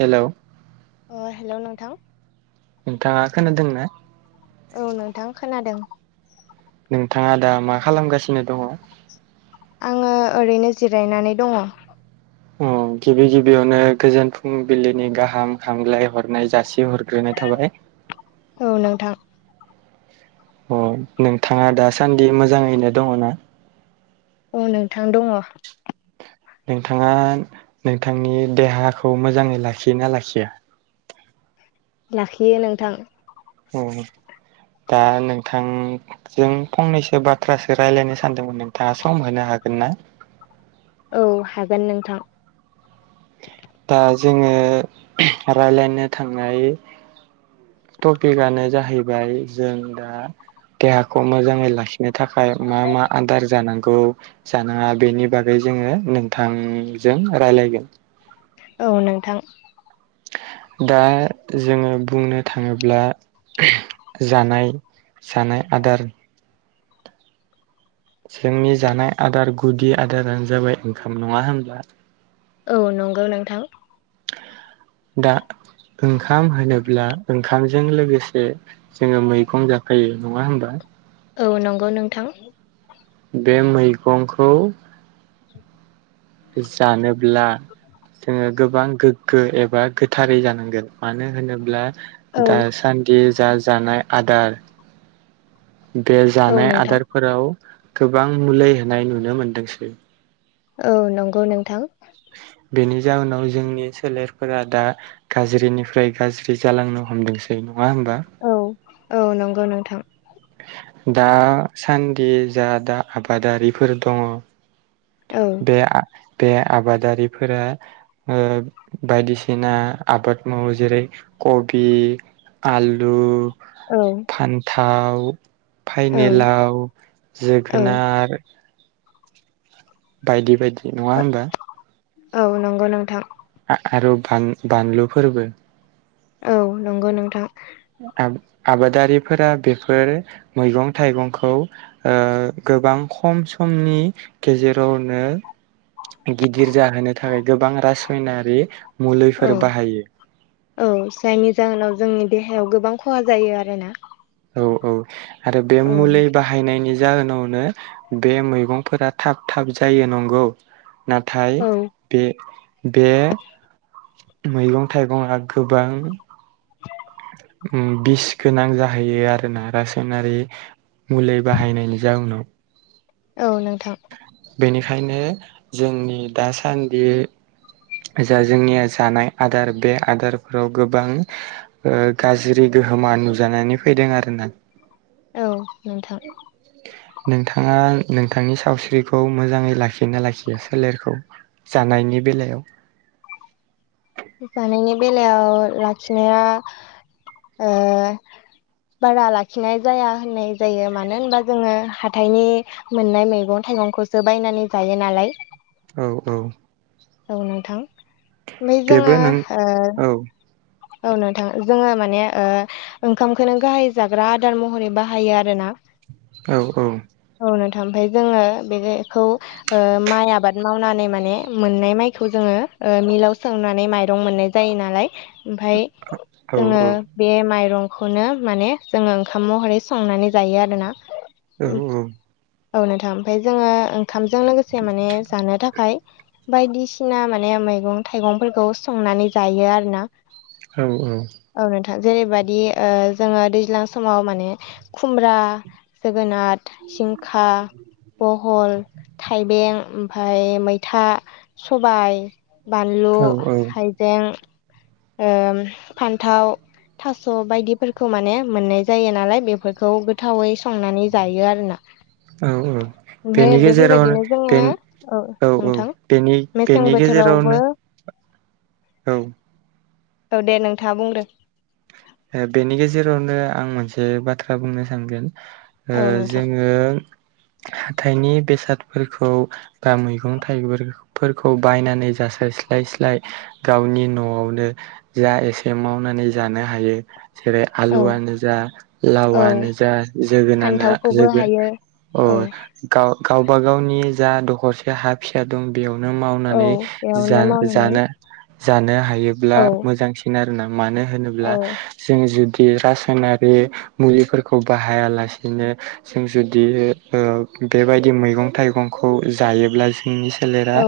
Hello. अ hello नोंथां। नोंथाङा खोनादों ना? औ नोंथां खोनादों। नोंथाङा दा मा खालामगासिनो दङ'? आङो ओरैनो जिरायनानै दङ'। औ गिबि गिबियावनो गोजोन फुंबिलिनि गाहाम हामगलाय हरनाय जासि हरग्रोनाय थाबाय। औ नोंथां। अ नोंथाङा दासान्दि मोजाङैनो दङ' ना? अ नोंथां दङ'। नोंथाङा नोंथांनि देहाखौ मोजाङै लाखियोना लाखिया? लाखियो नोंथां। औ दा नोंथां। जों फंनैसो बाथ्रासो रायलायनो सानदोंमोन नोंथाङा सम होनो हागोन ना? औ हागोन नोंथां। दा जोङो [unintelligible] रायलायनो थांनाय। टपिकआनो जाहैबाय जों दा देहाखौ मोजाङै लाखि नो थाखाय मा मा आदार जानांगौ। जानाङा बेनि बागै जोङो नोंथांजों रायलायगोन औ नोंथां। दा जोङो बुंनो थाङोब्ला [unintelligible] जानाय। जानाय आदार। जोंनि जानाय आदार गुदि आदारानो जाबाय ओंखाम नङा होमब्ला। औ नंगौ नोंथां। दा ओंखाम होनोब्ला ओंखाम जों लोगोसे जोङो मैगं जाफायो नङा होमबा। औ नंगौ नोंथां। बे मैगंखौ। जानोब्ला। जोङो गोबां गोग्गो एबा गोथारै जानांगोन मानो होनोब्ला। औ दासान्दि जा जानाय आदार। बे औ जानाय नोंथां आदारफोराव गोबां मुलि होनाय नुनो मोनदोंसै। औ नंगौ नोंथां। बेनि जाहोनाव जोंनि सोलेरफोरा दा। गाज्रिनिफ्राय गाज्रि जालांनो हमदोंसै नङा होमबा। औ औ नंगौ नोंथां। दासान्दि जा दा आबादारिफोर दङ'। औ बे आ बे आबादारिफोरा ओ बायदिसिना आबाद मावो जेरै कबि आलु औ फान्थाव औ फाइनेलाव औ जोगोनार बायदि बायदि नङा होमबा औ नोंगौ नोंथां आ आरो बान बानलु फोरबो औ नंगौ नोंथां आब आबादारिफोरा बेफोर मैगं थाइगंखौ ओ गोबां खम समनि गेजेरावनो गिदिर जाहोनो थाखाय गोबां रासयनारि औ मुलिफोर बाहायो औ जायनि जाहोनाव जोंनि देहायाव गोबां खहा जायो आरोना औ औ आरो बे औ मुलि नोंथां बाहायनायनि जाहोनावनो बे मैगंफोरा थाब थाब जायो नंगौ नाथाय औ बे बे मैगं थाइगंआ गोबां उम बिस गोनां जाहैयो आरोना रासायनारि मुलि बाहायनायनि जाउनाव औ नोंथां बेनिखायनो जोंनि दासान्दि जा जोंनिया जानाय आदार बे आदारफोराव गोबां ओ गाज्रि गोहोमा नुजानानै फैदों आरो ना औ नोंथां नोंथाङा नोंथांनि सावस्रिखौ मोजाङै लाखि ना लाखियो सोलेरखौ? जानायनि बेलायाव? जानायनि बेलायाव लाखिनाया ओ बारा लाखिनाय जाया होननाय जायो मानो होनबा जोङो हाथायनि मोननाय मैगं थाइगंखौसो बायनानै जायो नालाय औ औ औ नोंथां ओमफ्राय बेबो जोङो नों औ औ नोंथां जोङो माने ओंखामखौनो गाहाय जाग्रा आदार महरै बाहायो आरो ना। औ औ। ओव नोंथां ओमफाय जोङो बेखौ ओ माइ आबाद मावनानै माने मोननाय माइखौ जोङो ओ मिलाव सौनानै माइरं मोननाय जायो नालाय ओमफाय औ जोङो बे माइरंखौनो माने जोङो ओंखाम महरै संनानै जायो आरोना? औ औ नोंथां ओमफाय जोङो ओंखामजों लोगोसे माने जानो थाखाय बायदिसिना माने मैगं थाइगंफोरखौ संनानै जायो आरोना औ औ। औ नोंथां। जेरैबायाददि जोङो दैज्लां समाव माने खुमब्रा जोगोनार जिंखा बहल थाइबें ओमफाय मैथा सबाय बानलु औ औ हाइजें ओम फान्थाव थास' बायदिफोरखौ माने मोननाय जायो नालाय बेफोरखौ गोथावै संनानै जायो आरोना औ औ ओमफ्राय बेनि गेजेरावनो बेफोरबायदिनो बे जोङो औ नोंथां औनि बेनि मेसें बेनि बोथोरावबो गेजेरावनो औ। औ दे नोंथाङा बुंग्रो। बेनि गेजेरावनो आं मोनसे बाथ्रा बुंनो सानदों। ओ औ नोंथां जोङो हाथाइनि बेसादफोरखौ बा मैगं थाइगंफोरखौ बायनानै जासारस्लाय स्लाय गावनि न'आवनो जा एसे मावनानै जानो हायो जेरै औ आलुआनो जा औ लाव‌आनो जा जोगोनानो फान्थावखौबो जोगोन हायो अ औ गावबा गावनि जा दखरसे हा फिसा दं बेयावनो औ मावनानै जा बेयावनो मावनानै जानो जानो हायोब्ला औ मोजांसिन आरोना मानो होनो औ जों जुदि रासायनारि मुलिफोरखौ बाहायालासेनो जों जुदि ओ बेबायदि मैगं थाइगंखौ जायोब्ला जों जोंनि सोलेरा औ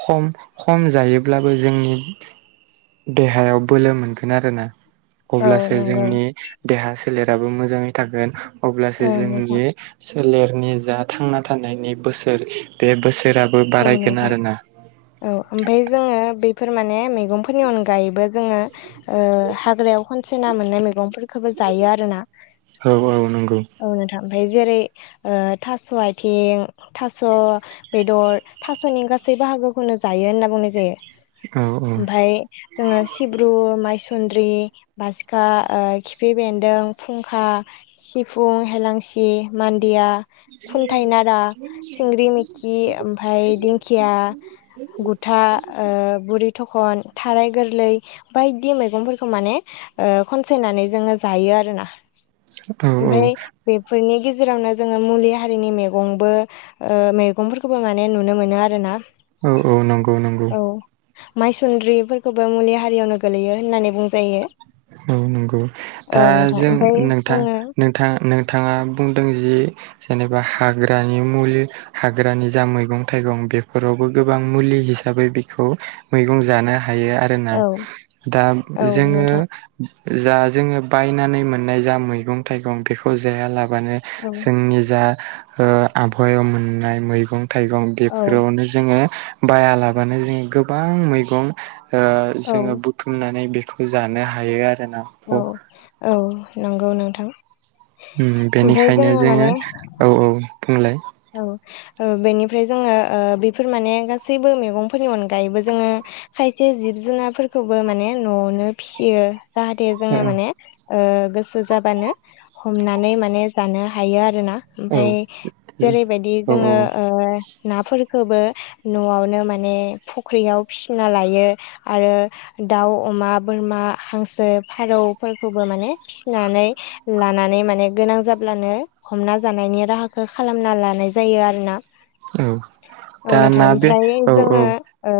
खम खम जायोब्लाबो जोंनि देहायाव बोलो मोनगोन आरोना। औ अब्लासो नंगौ जोंनि देहा सोलेराबो मोजाङै थागोन औ अब्लासो नोंथां जोंनि सोलेरनि जा थांना थानायनि बोसोर बे बोसोराबो औ नोंथां बारायगोन आरोना औ ओमफाय जोङो बेफोर माने मैगंफोरनि अनगायैबो जोङो ओ हाग्रायाव खनसे ना मोननाय मैगंफोरखौबो जायो आरोना औ औ नंगौ औ नोथां ओमफाय जेरै ओ थास' आथिं थास' बेदर थास'नि गासै बाहागोखौनो जायो होनना बुंनाय जायो औ ओमफाय जोङो सिब्रु माइसुन्द्रि बासिखा ओ खिफि बेन्दों फुंखा सिफुं हेलां सि मान्दिया खुन्थाइ नारा सिंग्रि मिखि ओम फाय दिंखिया गुथा बुरि थखन थाराय गोरलै बायदि मैगंफोरखौ माने ओ खनसायनानै जोङो जायो आरोना औ ओमफाय बेफोरनि गेजेरावनो जोङो मुलि हारिनि मैगंबो ओ मैगंफोरखौबो माने नुनो मोनो आरोना औ औ नंगौ नं औ माइसुन्द्रिफोरखौबो मुलि हारियावनो गोलैयो होननानै बुंजायो औ नंगौ औ दा नोंथां जों ओमफाय नोंथां नों जोङो नोंथां नोंथाङा बुंदों जि जेनेबा हाग्रानि मुलि हाग्रानि जा मैगं थाइगं बेफोरावबो गोबां मुलि हिसाबै बेखौ मैगं जानो हायो आरो जोंना औ दा औ जोङो नोंथां जा जोङो बायनानै मोननाय जा मैगं थाइगं बेखौ जायालाबानो औ जोंनि जा ओ आबहायाव मोननाय मैगं थाइगं औ बेफोरावनो जोङो बायालाबानो जोङो गोबां मैगं ओ औ जोङो बुथुमनानै बेखौ जानो हायो आरोना औ औ नंगौ नोंथां उम ओमफ्राय बेनिखायनो जोङो माने औ औ बुंलाय औ ओ बेनिफ्राय जोङो बेफोर माने गासैबो मैगंफोरनि अनगायैबो जोङो खायसे जिब जुनारफोरखौबो माने न'आवनो फिसियो जाहाथे औ जोङो माने ओ गोसो जाबानो हमनानै माने जानो हायो आरोना औ ओमफाय जेरैबायदि औ जोङो ओ नाफोरखोबो न'आवनो माने फख्रियाव फिसिना लायो आरो दाउ अमा बोरमा हांसो फारौफोरखौबो माने फिसिनानै लानानै माने गोनां जाब्लानो हमना जानायनि राहाखौ खालामना लानाय जायो आरोना औ औ नोंथां दाना बे ओमफ्राय औ औ जोङो ओ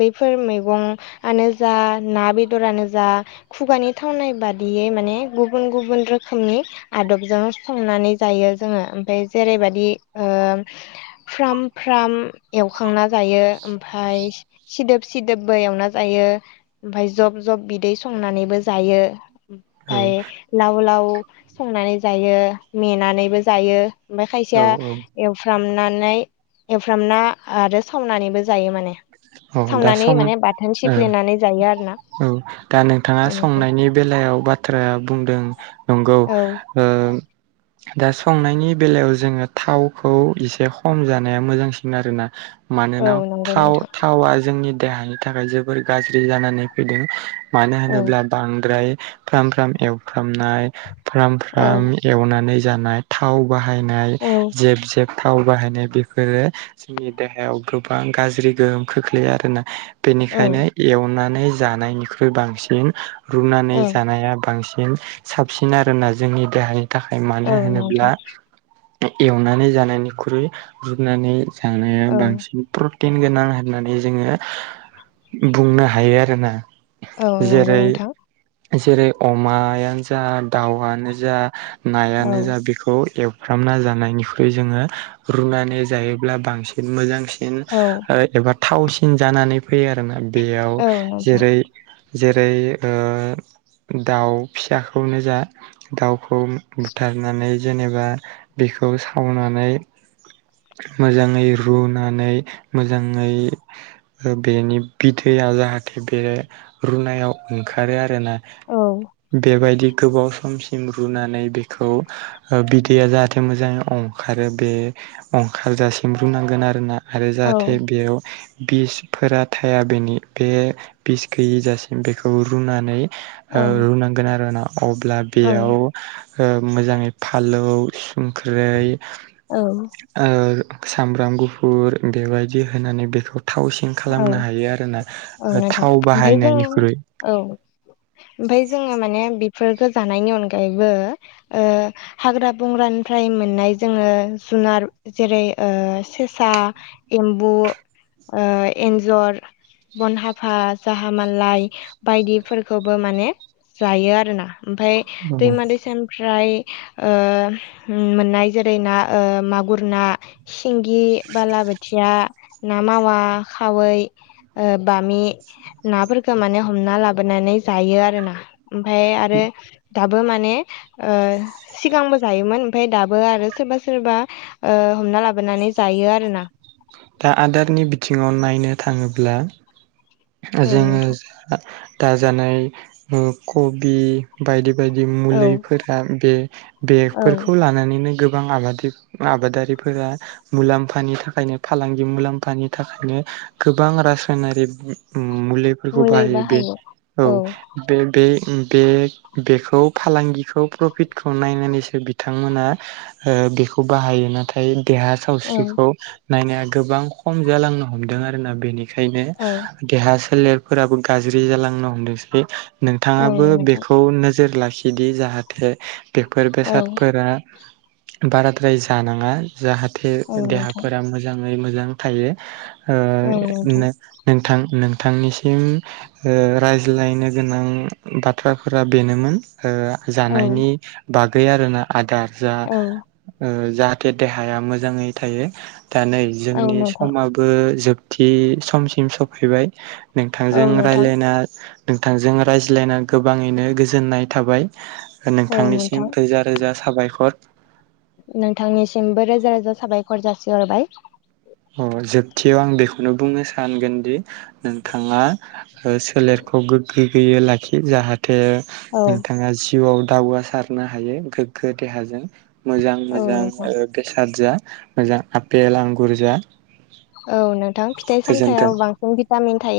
बैफोर मैगंआनो जा ना बेदरानो जा खुगानि थावनाय बादियै माने गुबुन गुबुन रोखोमनि आदबजों संनानै जायो जोङो ओमफाय जेरैबायदि फ्राम फ्राम एवखांना जायो ओमफाय सिदोब सिदोबबो एवना जायो ओमफाय जब जब बिदै संनानैबो जायो औ ओमफाय लाव लाव संनानै जायो मेनानैबो जायो ओमफाय औ खायसेया औ एवफ्रामनानै एवफ्रामना आरो सावनानैबो जायो माने औ दा सावनानै सं माने बाथोन ओ सिफ्लेनानै जायो आरोना औ दा नोंथाङा संनायनि बेलायाव बाथ्राया बुंदों नंगौ औ ओ दा संनायनि बेलायाव जोङो थावखौ एसे खम जानाया मोजांसिन आरोना औ मानोना नंगौ थाव नोंथां थावा जोंनि देहानि थाखाय जोबोर गाज्रि जानानै फैदों मानो औ होनोब्ला बांद्राय फ्राम फ्राम एवफ्रामनाय फ्राम औ फ्राम एवनानै जानाय थाव बाहायनाय औ जेब जेब थाव बाहायनाय बेफोरो जोंनि देहायाव गोबां गाज्रि गोहोम खोख्लैयो आरोना। औ बेनिखायनो एवनानै जानायनिख्रुइ बांसिन। रुनानै औ जानाया बांसिन साबसिन आरोना जोंनि देहाय। थाखाय औ मानो होनोब्ला नोंथां एवनानै जानायनिख्रुइ रुुबनानै। जानाया औ बांसिन प्रटिन गोनां। होननानै जोङो बुंनो हायो आरोना औ नंगौ जेरै नोंथां जेरै अमायानो जा दाउआनो जा औ नायानो जा बेखौ एवफ्रामना जानायनिख्रुइ जोङो रुनानै जायोब्ला बांसिन। मोजांसिन औ एबा थावसिन जानानै फैयो आरो ना बेयाव औ नोंथां जेरै जेरै दाउ फिसाखौनो जा। दाउखौ बुथारनानै जेनेबा बेखौ सावनानै। मोजाङै रुनानै मोजाङै। बेनि बिथैया जाहाथे बे रुनायाव। ओंखारो आरोना औ बेबायदि गोबाव सम। रुनानै बेखौ बिदैया जाहाथे मोजाङै ओंखारो बे अंखारजासिम रुनांगोन आरोना आरो औ जाहाथे बेयाव बिसफोरा थाया बेनि बे बिस गैयि जासिम बेखौ रुनानै। औ रुनांगोन आरोना अब्ला बेयाव। औ मोजाङै फालौ संख्रै। औ सामब्राम गुफुर बेबायदि होनानै बेखौ थावसिं औ खालामनो हायो आरो ना औ नोंथां थाव ओमफ्राय जों बाहायनायनिख्रुइ। औ ओमफफ्राय जोङो माने बेफोरखौ जानायनि अनगायैबो। हाग्रा बंग्रानिफ्राय मोननाय जोङो जुनार। जेरै सेसा एम्बु। एन्जर बन हाफा जाहा माललााय बायदिफोरखौबो माने जायो आरोना। ओमफफ्राय दैमा दैसानिफ्राय। मोननाय जेरै ना मागुर ना। सिंगि बालाबोथिया ना मावा। ना खावै बामि‌। नाफोरखौ माने हमना लाबोनानै जायो आरो ना ओमफाय आरो। दाबो माने सिगांबो जायोमोन ओमफफ्राय दाबो आरो सोरबा सोरबा। हमना लाबोनानै जायो आरो ना। दा आदारनि बिथिङाव नायनो थाङोब्ला औ जोङो। नोंथां दाजानाय कबि। बायदि बायदि औ मुलिफोरा बे औ बेगफोरखौ लानानैनो गोबां आबादि। मआबादारिफोरा मुलाम्फानि थाखायनो। फालांगि मुलाम्फानि थाखायनो गोबां रासायनारि मुलि फोरखौ बाहायो बे औ बे बे उम बे बेखौ फालांगिखौ प्रफिटखौ नायनानैसो बिथांमोना। ओ बेखौ बाहायो नाथाय देहा औ सावस्रिखौ नायनाया गोबां खम जालांनो हमदों आरोना बेनिखायनो। औ देहा सोलेरफोराबो गाज्रि जालांनो हमदोंसै। औ नोंथाङाबो नोंथां बेखौ नोजोर लाखिदि जाहाथे। बेफोर औ बेसादफोरा बाराद्राय जानाङा जाहाथे औ देहा नोंथां मोजाङै मोजां थायो ओ औ [unintelligible] नोंथां नोंथां नोंथांनिसिम ओ रायज्लायनो गोनां बाथ्राफोरा बेनोमोन। ओ औ जानायनि बागै आरोना आदार जा औ ओ जाहाथे देहाया मोजाङै थायो दा नै औ जोंनि नोंथां समा बो जोबथि समसिम सफैबाय औ नोंथांजों नोंथां रायलायना नोंथांजों रायज्लायना गोबाङैनो गोजोननाय थाबाय औ नोंथांनिसिम नोंथां थोजा रोजा साबायखर। नोंथांनिसिमबो रोजा रोजा साबायखर जासिहरबाय। अ जोबथियाव आं बेखौनो बुंनो सानगोन दि नोंथाङा ओ सोलेरखौ गोग्गो गोयै लाखि जाहाथे औ नोंथाङा जिउआव दावगासारनो हायो गोग्गो देहाजों मोजां औ मोजां नोंथां ओ बेसाद जा मोजां आपेल आंगुर जा। औ नोंथां फिथाइ गोजोन्थों। सामथायाव बांसिन भिटामिन थायो।